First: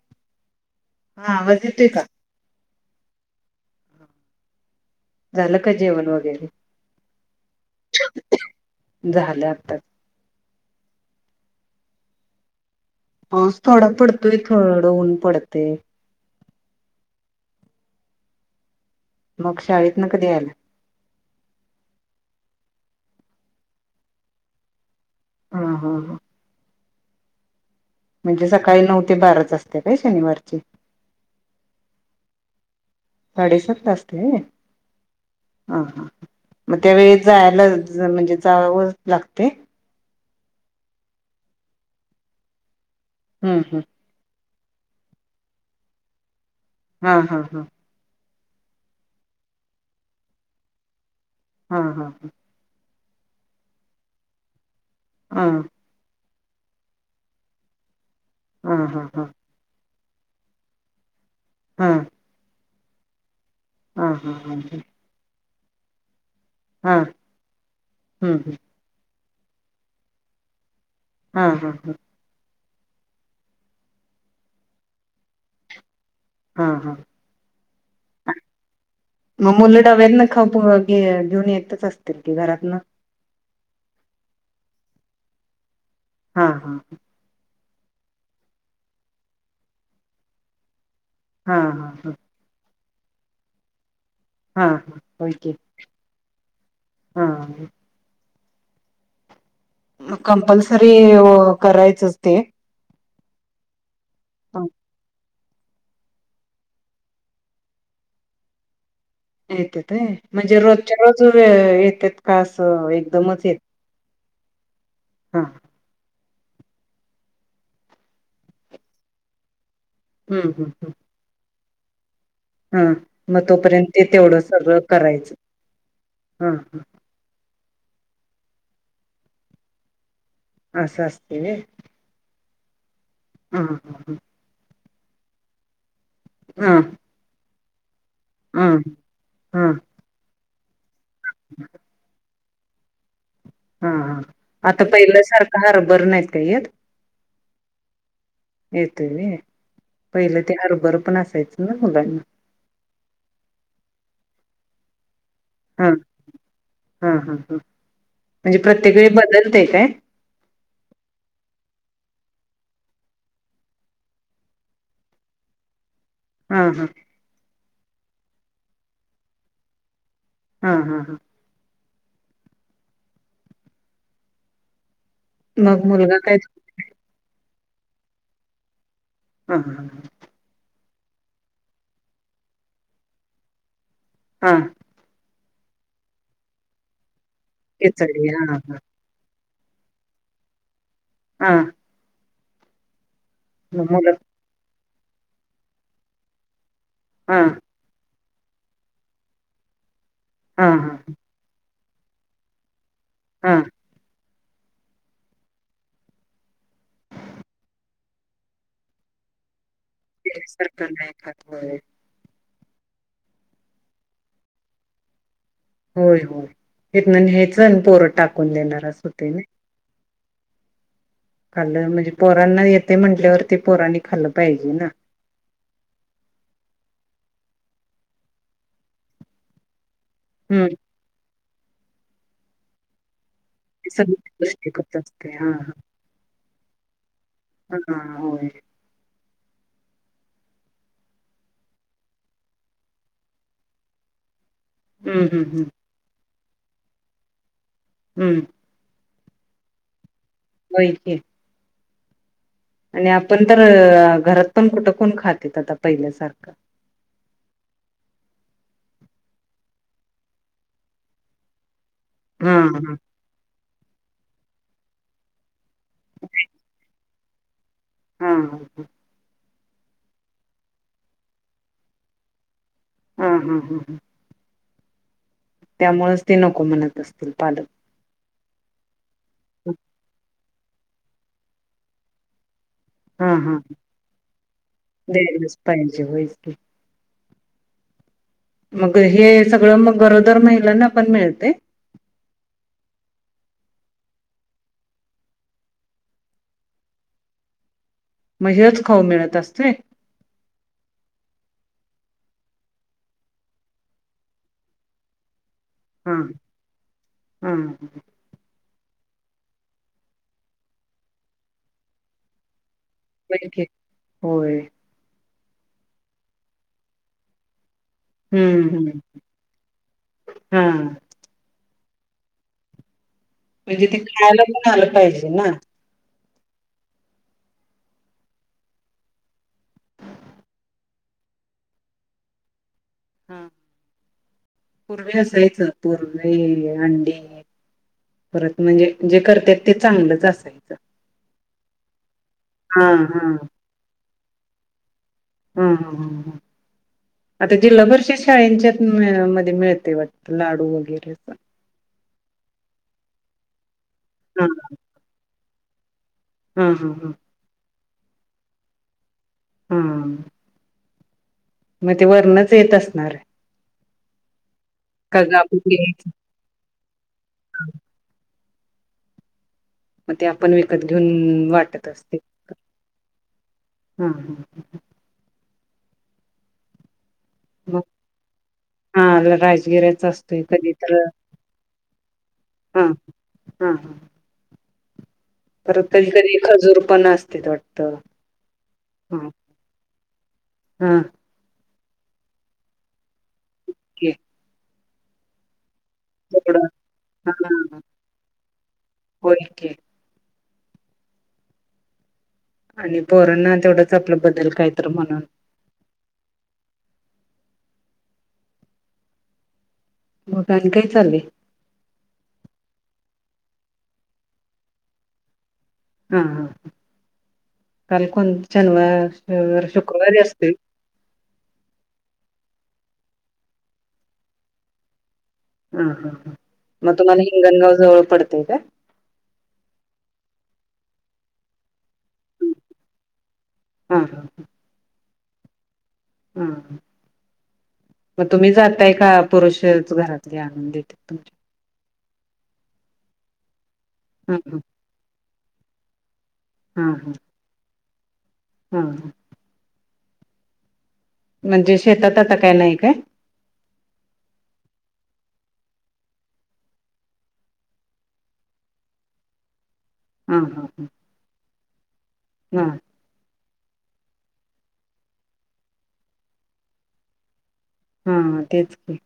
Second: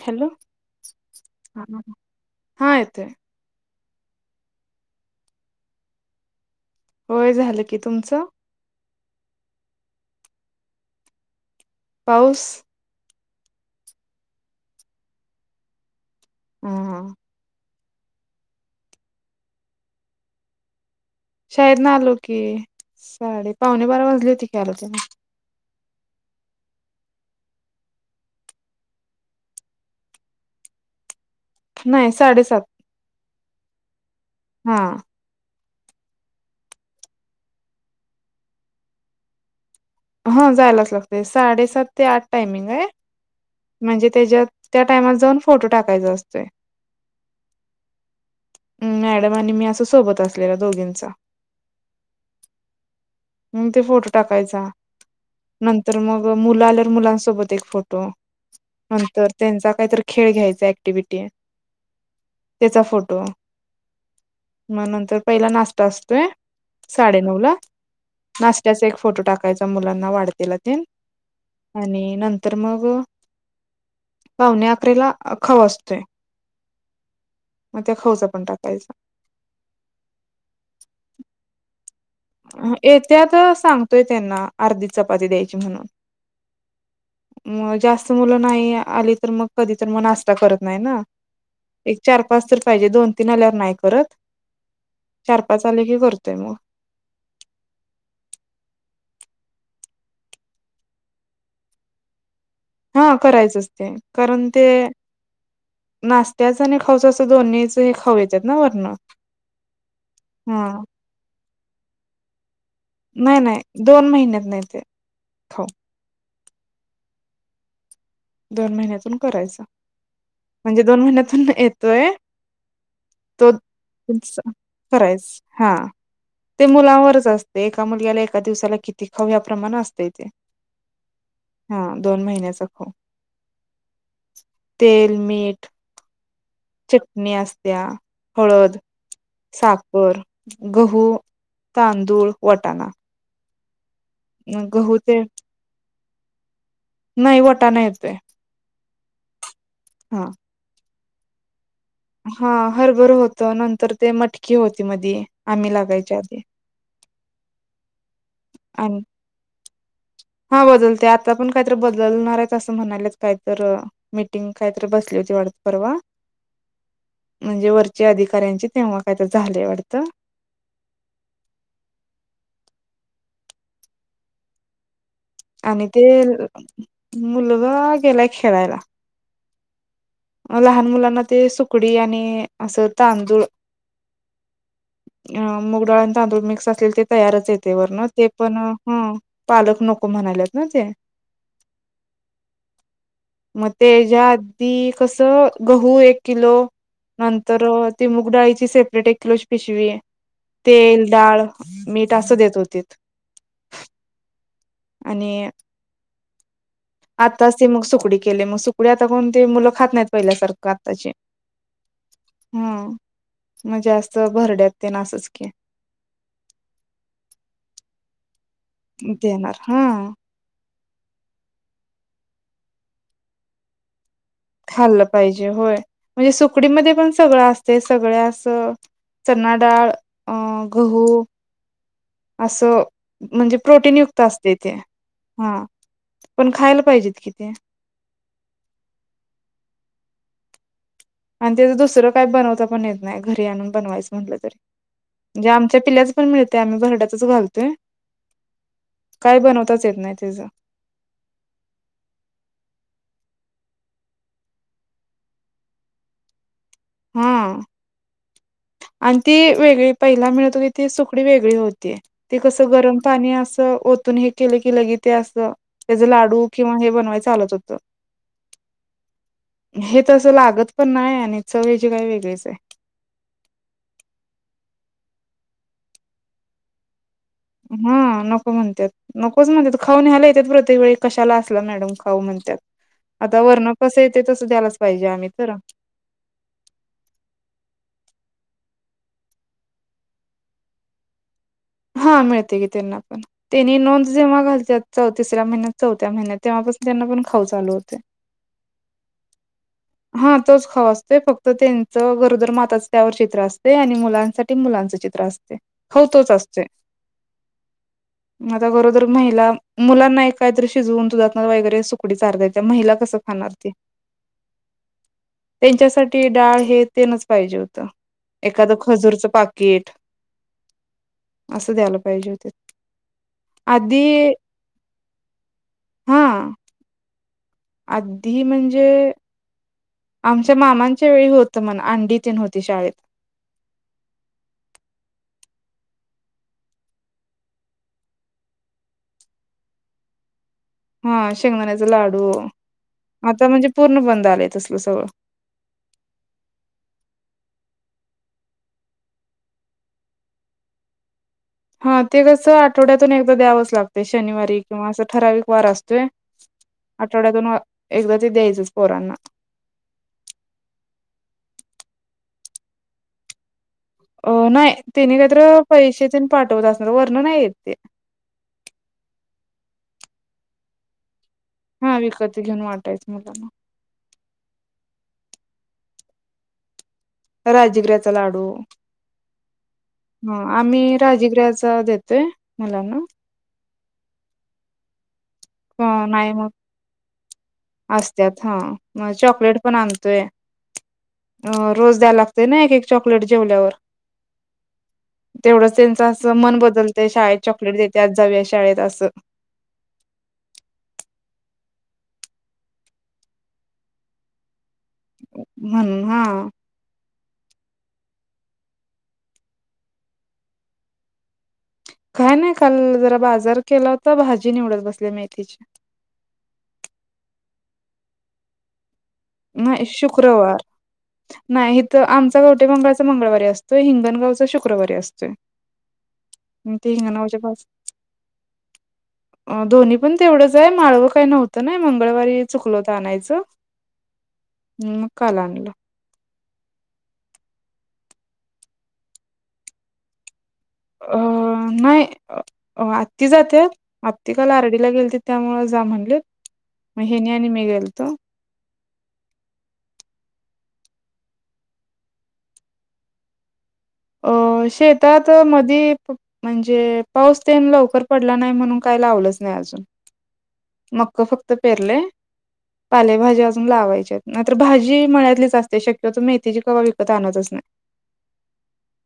Hello हा वज का हा येते झालं का जेवण वगैरे होय झालं की तुमचं झालं आताच पाऊस पा थोडा पडतोय थोडं ऊन पडते हम हा मग शाळेत ना कधी यायला शाद ना आलो की साडे पावणे बारा वाजली होती ख्यायला त्या हा हा हा म्हणजे सकाळी नऊ ते बाराच असते काय शनिवारची नाही साडेसात साडेसात असते हा ह हां मग त्यावेळी जायला म्हणजे जावं लागते हा जायलाच लागते साडेसात ते आठ टायमिंग आहे हम्म हम्म. म्हणजे त्याच्यात त्या टायमात जाऊन फोटो टाकायचा असतो हा हा हा मॅडम आणि मी असं सोबत असलेला दोघींचा हा हा हां म ते फोटो टाकायचा हा नंतर मग मुलं आल्यावर मुलांसोबत एक फोटो हा हा. नंतर त्यांचा काहीतरी खेळ घ्यायचा ऍक्टिव्हटी हा त्याचा फोटो हा हा. मग नंतर पहिला नाश्ता असतोय हा साडे नऊ ला हम्म हम्म. नाशत्याचा एक फोटो टाकायचा मुलांना वाढते लातील हा हा हा. आणि नर तर मग पावणे अकरेला खव असतोय हा हा मग त्या खवचा पण टाकायचा मग मुलं ाव्याेत ना खाप घेऊन येतच असत येत्यात सांगतोय त्यांना अर्धी चपाती द्यायची म्हणून हा हां ह मग जास्त मुलं नाही आली तर मग कधी तर मग नाश्ता करत नाही ना हा हा एक हा. चार पाच तर पाहिजे दोन तीन आल्यावर नाही करत हा हा होय चार पाच आले की करतोय मग हा कंपल्सरी करायचच ते हा करायचच ते कारण ते नाष्ट्याचे आणि खाऊच असं दोन्हीच खाऊ येतेत ना वरून येतेत वय म्हणजे रोजच्या रोज येतेत का असं नाही एकदमच येत नाही दोन महिन्यात येते हा दोन महिन्यातून करायच हम्म हम्म म्हणजे दोन महिन्यातून येतोय हम्म हा मग तो तोपर्यंत ते तेवढं सगळं करायच करायचं हा हा ते मुलावरच असते एका मुलगला एका दिवसाला किती खव्या प्रमाण असतय ते हा अस असत होय हा दोन महिन्याचा खाऊ हां हां हां तेल मीठ हा चटणी असत्या हा हळद हा साखर गहू तांदूळ वटाणा हा हा आता गहू ते पहिल्या सारखं हरभर नाही काय येत नाही वटाणा येतोय येतय रे हा पहिलं ते हरभर पण असायचं ना मुलांना हा हरभर होत नंतर ते मटकी होती मदी हा हा हा ह म्हणजे आणि प्रत्येक वेळी बदलते काय हा बदलते आता पण काहीतर बदलणार आहे असं म्हणालेच काहीतरी मीटिंग काहीतरी बसली होती वाढत परवा हा हा म्हणजे वरचे अधिकाऱ्यांचे तेव्हा काय तर झाले वाटतं हा हा हां मग आणि ते मुलगा काय मुलगा गेलाय खेळायला हं ह ह लहान मुलांना ते सुकडी आणि असं तांदूळ हा अ मुगडाळ आणि तांदूळ मिक्स असलेल ते तयारच येते वरण ते खिचडी हा पण हा पालक नको म्हणालेत ना ते हां मग त्याच्या आधी कस गहू एक किलो हा नंतर ति मूक डाळीची सेपरेट एक किलोज पिशवी आहे हा हा तेल डाळ मीठ असं देत होती हा आणि आत्ताच ती मग सुकडी केली मग सुकडी आता कोण ते मुलं खात नाहीत पहिल्यासारखं सारखं नाही आत्ताची खात होय हा म्हणजे असं भरड्यात ते ना असच के, होय होय इतना न्यायचा आणि पोर टाकून देणार असं होतंय ना देणार हा खाल्लं म्हणजे पोरांना येते म्हंटल्यावर ते पोरनी खाल्लं पाहिजे ना खाल्लं पाहिजे होय म्हणजे सुकडीमध्ये पण सगळं असते सगळ अस चना डाळ अ हम्म गहू असं म्हणजे ते प्रोटीन सगळी युक्त असते ते पौष्टिकच असते हा पण खायला पाहिजेत कि ते हा होय आणि त्याचं दुसरं काय बनवता पण येत नाही घरी आणून बनवायचं म्हटलं तरी हम्म हम्म म्हणजे हम्म आमच्या पिल्याच पण मिळते आम्ही बराट्यातच घालतोय हम्म काय बनवताच येत नाही त्याच्या होय की आणि आपण तर घरात पण कुठं कोून खातेत आता पहिल्यासारखं हम्म आणि ती वेगळी पहिला मिळतो की ती सुकडी वेगळी होती ती हा कसं हा गरम पाणी अस ओतून हे केलं की लगे ते असं त्याच लाडू किंवा हे बनवाय चालत होतं हां हां हां हे तं लागत पण नाही आणि चवयचीे काय वेगळीच आहे हां हां हां हां त्यामुळेच ते नको म्हणत असतील पालक हा नको म्हणतात नकोच म्हणतात खाऊ नेहायला येतात प्रत्ये वेळी कशाला असला मॅडम खाऊ म्हणतात हा आता हा वर्ण कसं येते तसं द्यायलाच पाहिजे आम्ही तर होय मग हे सगळं मग गरोदर महिलांना आपण मिळते हा मिळते की त्यांना पण त्यांनी नोंद जेव्हा घालत च तिसऱ्या महिन्यात, चौथ्या महिन्यात तेव्हापासून त्यांना पण खाऊ चालू होते. मग हेच खाऊ मिळत असतय? हा. तोच खाऊ असतोय. फक्त त्यांचं गरोदर माताच त्यावर चित्र असते. आणि मुलांसाठी ते मुलांचं चित्र असते. खाऊ हां. तोच असतोय हां. आता गरोदर महिला, मुलांना काहीतरी शिजवून दुधात वगैरे सुकडी चारता येत्या. महिला कसं खाणार की ते? होय त्यांच्यासाठी डाळ हे, तेनच पाहिजे होतं. एखादं हम्म. खजूरचं पाकिट हा. असं द्यायला पाहिजे होते. म्हणजे ते आधी खायला पण आलं पाहिजे ना. हा. आत्ती म्हणजे आमच्या मामांच्या वेळी होत, म्हण अंडी तेन होती शाळेत ह पूर्वे असायच. पूर्वे अंडी परत म्हणजे, जे करतेत ते चांगलंच असायचं. हा शेंगदाण्याचा लाडू, हा हा आता म्हणजे पूर्ण बंद आलंय तसल सगळं. हम आता जिल्हापरीषद शाळेंच्यात, मध्ये मिळते वाटत. लाडू वगैरे अस हा. ते कसं आठवड्यातून एकदा द्यावच लागते. हा शनिवारी किंवा असं ठराविक वार असतो. ते हा हा आठवड्यातून एकदा ते द्यायचच पोरांना हम मग ते वरणच येत असणार. अ नाही. तिने कर्ज कायतर आपण घ्यायच पैसे तेन पाठवत असणार. वर्ण नाही येत ते मग ते आपण विकत घेऊन, वाट हा विकत घेऊन वाटायचं, मुलांना हां. मग राजीगऱ्याचा लाडू हा राजगिऱ्याचा ह. असतोय कधी तर आम्ही राजीगऱ्याचा देतोय, हा. मुलांना हा. अ परत कधी नाही कधी मग खजुर पण असतेत वाटत. असत्यात हा मग हा. चॉकलेट पण आणतोय. हा. अ रोज द्याय लागते ना, एक एक चॉकलेट जेवल्यावर. के तेवढंच त्यां तसं मन तेवढं बदलतय. हा शाळेत चॉकलेट हा देत्यात, जाऊया शाळेत असं होय की आणि पोरोना तेवढंच आपलं बदल काय तर म्हणा. म्हणून, हा. मग आणि काय चाललय? काय नाही. काल जरा बाजार केला, तर भाजी निवडत बसल्या, मेथीची हा. हा. काल कोण शनिवार नाही शुक्रवारी असते शुक्रवार नाही. हिथं आमचा कवटे मंकाळचा मंगळवारी असतोय. हिंगणगावचा शुक्रवारी असतोय. हम्म. हम्. ते मग तुमाला हिंगणगावच्या हिंगण पास गाव जवळ पडतय काय? दोन्ही पण तेवढंच आहे. माळवं काय नव्हतं नाही. मंगळवारी चुकलोत आणायचं. हां. मग काल आणल. हा मग तुम्ही जातय का? पुरुषच घरातली आणून देतात तुमच्या? अ, नाही. आत्ती जात्यात. आत्ती हा काल हा आरडीला गेलतीत त्यामुळे जा म्हणलेत. म हेनी आणि मी गेलतो. हां. म्हणजे शेतात आता काय नाही काय? अ शेतात मध म्हणजे पाऊस ते लवकर पडला नाही म्हणून काय लावलंच नाही अजून हां हां हां मक्क फक्त पेरले हां पालेभाजी अजून लावायच्या न तरर भाजी मळतलीच असते शक्यतो मेथीची क्हा विकत आणतच नाही हां तेच क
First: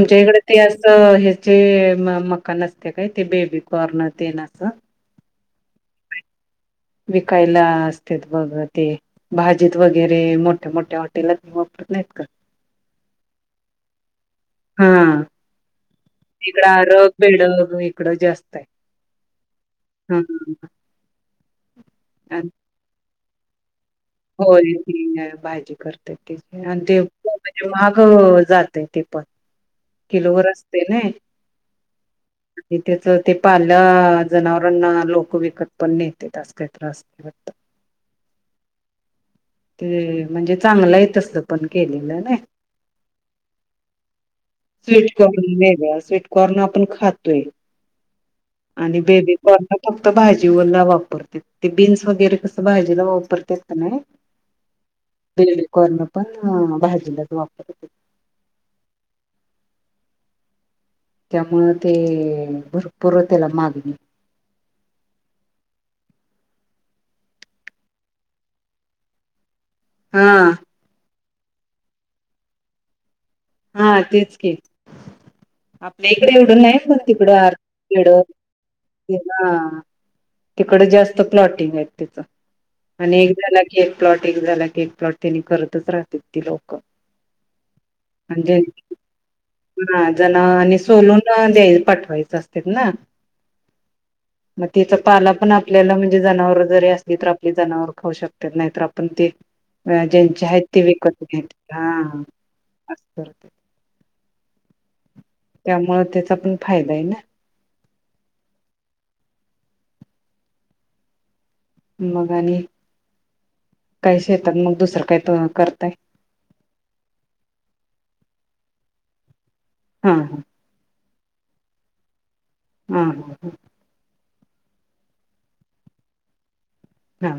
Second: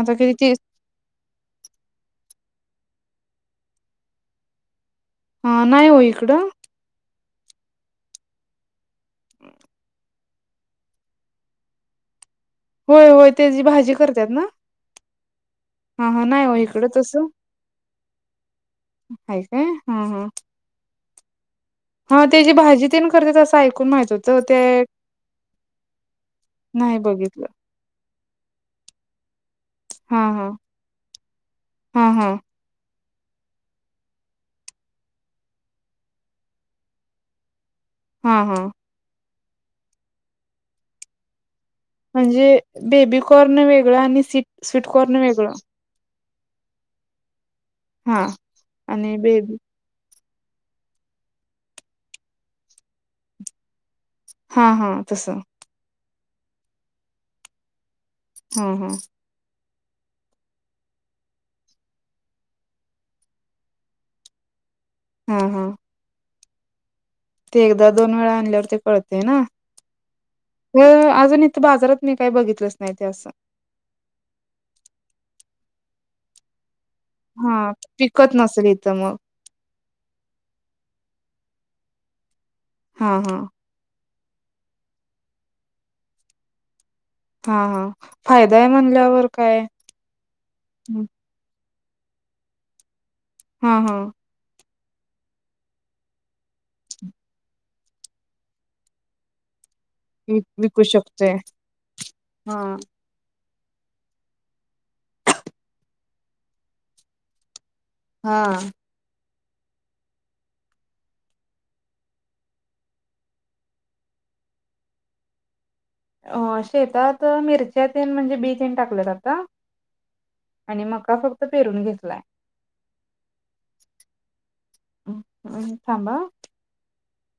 आता किती इकडे ते तीस अस ह्याचे मकान असते काय ते बेबी कॉर्नर ते ना असं हा नाही हो इकडं विकायला असत बघ ते भाजीत वगैरे मोठ्या मोठ्या हॉटेलत वापरत नाहीत का होय होय ते जी भाजी करतात ना हा हा हा नाही हो इकड इकडं आरग बिळग इकडं जास्त आहे हा काय हा हा हा आणि त्याची भाजी तेण करते त असं ऐकून माहित होत होय ती भाजी करते तची आणि नाही ते बघितलं म्हणजे माग जात ते पत हा हा किलोवर असते ना हा हा त्याच ते पाल्या जनावरांना लोक विकत पण नेत काही त्रास हा हा ते म्हणजे चांगला येत असल [inaudible] म्हणजे बेबी कॉर्न वेगळं आणि सीट स्वीट कॉर्न वेगळं कण आपण खातोय हा आणि बेबी करण फक्त भाजी वला वापरत ते बीन्स वगैरे कसं भाजीला वापरतात नाही हा हा तस कॉन पण भाजीलाच वापरत हम्म हम्म त्यामुळ ते भरपूर त्याला मागणे हा हा ते एकदा दोन वेळा आणल्यावर ते कळते ना हा तर अजून बाजारात मी काही बघितलंच नाही ते असं हा तेच केच आपल्या इकडे एवडून नाही बण तिकडे हा आर्ड पिकत नसेल इथं मग हा तिकडे जास्त प्लॉटिंग आहेत तिच हा आणि हा एकदा केक प्लॉट एक झाला क एक प्लॉट त्यांनी करतच राहतात ती लोक हा हा म्हजे फायदा आहे म्हणल्यावर काय हा जण आणि सोलून द्याय पाठवायचं असत ना हा हा मग त्यािचा पाला पण आपल्याला म्हणजे जनावर जरी असली तर आपली जनावर खाऊ शकतो नाहीतर आपण ते विक ज्यांचे आहेत ते विकू विकत शकतोय घ्या हा हा करते त्यामुळे त्याचा पण फायदा आहे ना हा मग आणि काहीच येतात मग दुसरं काही करतय अ शेतात मिरच्या तेन म्हणजे बी तेन टाकले जातता हा हा आणि मका फक्त पेरून घेतलाय हां ह ह आहे थांबा. हा.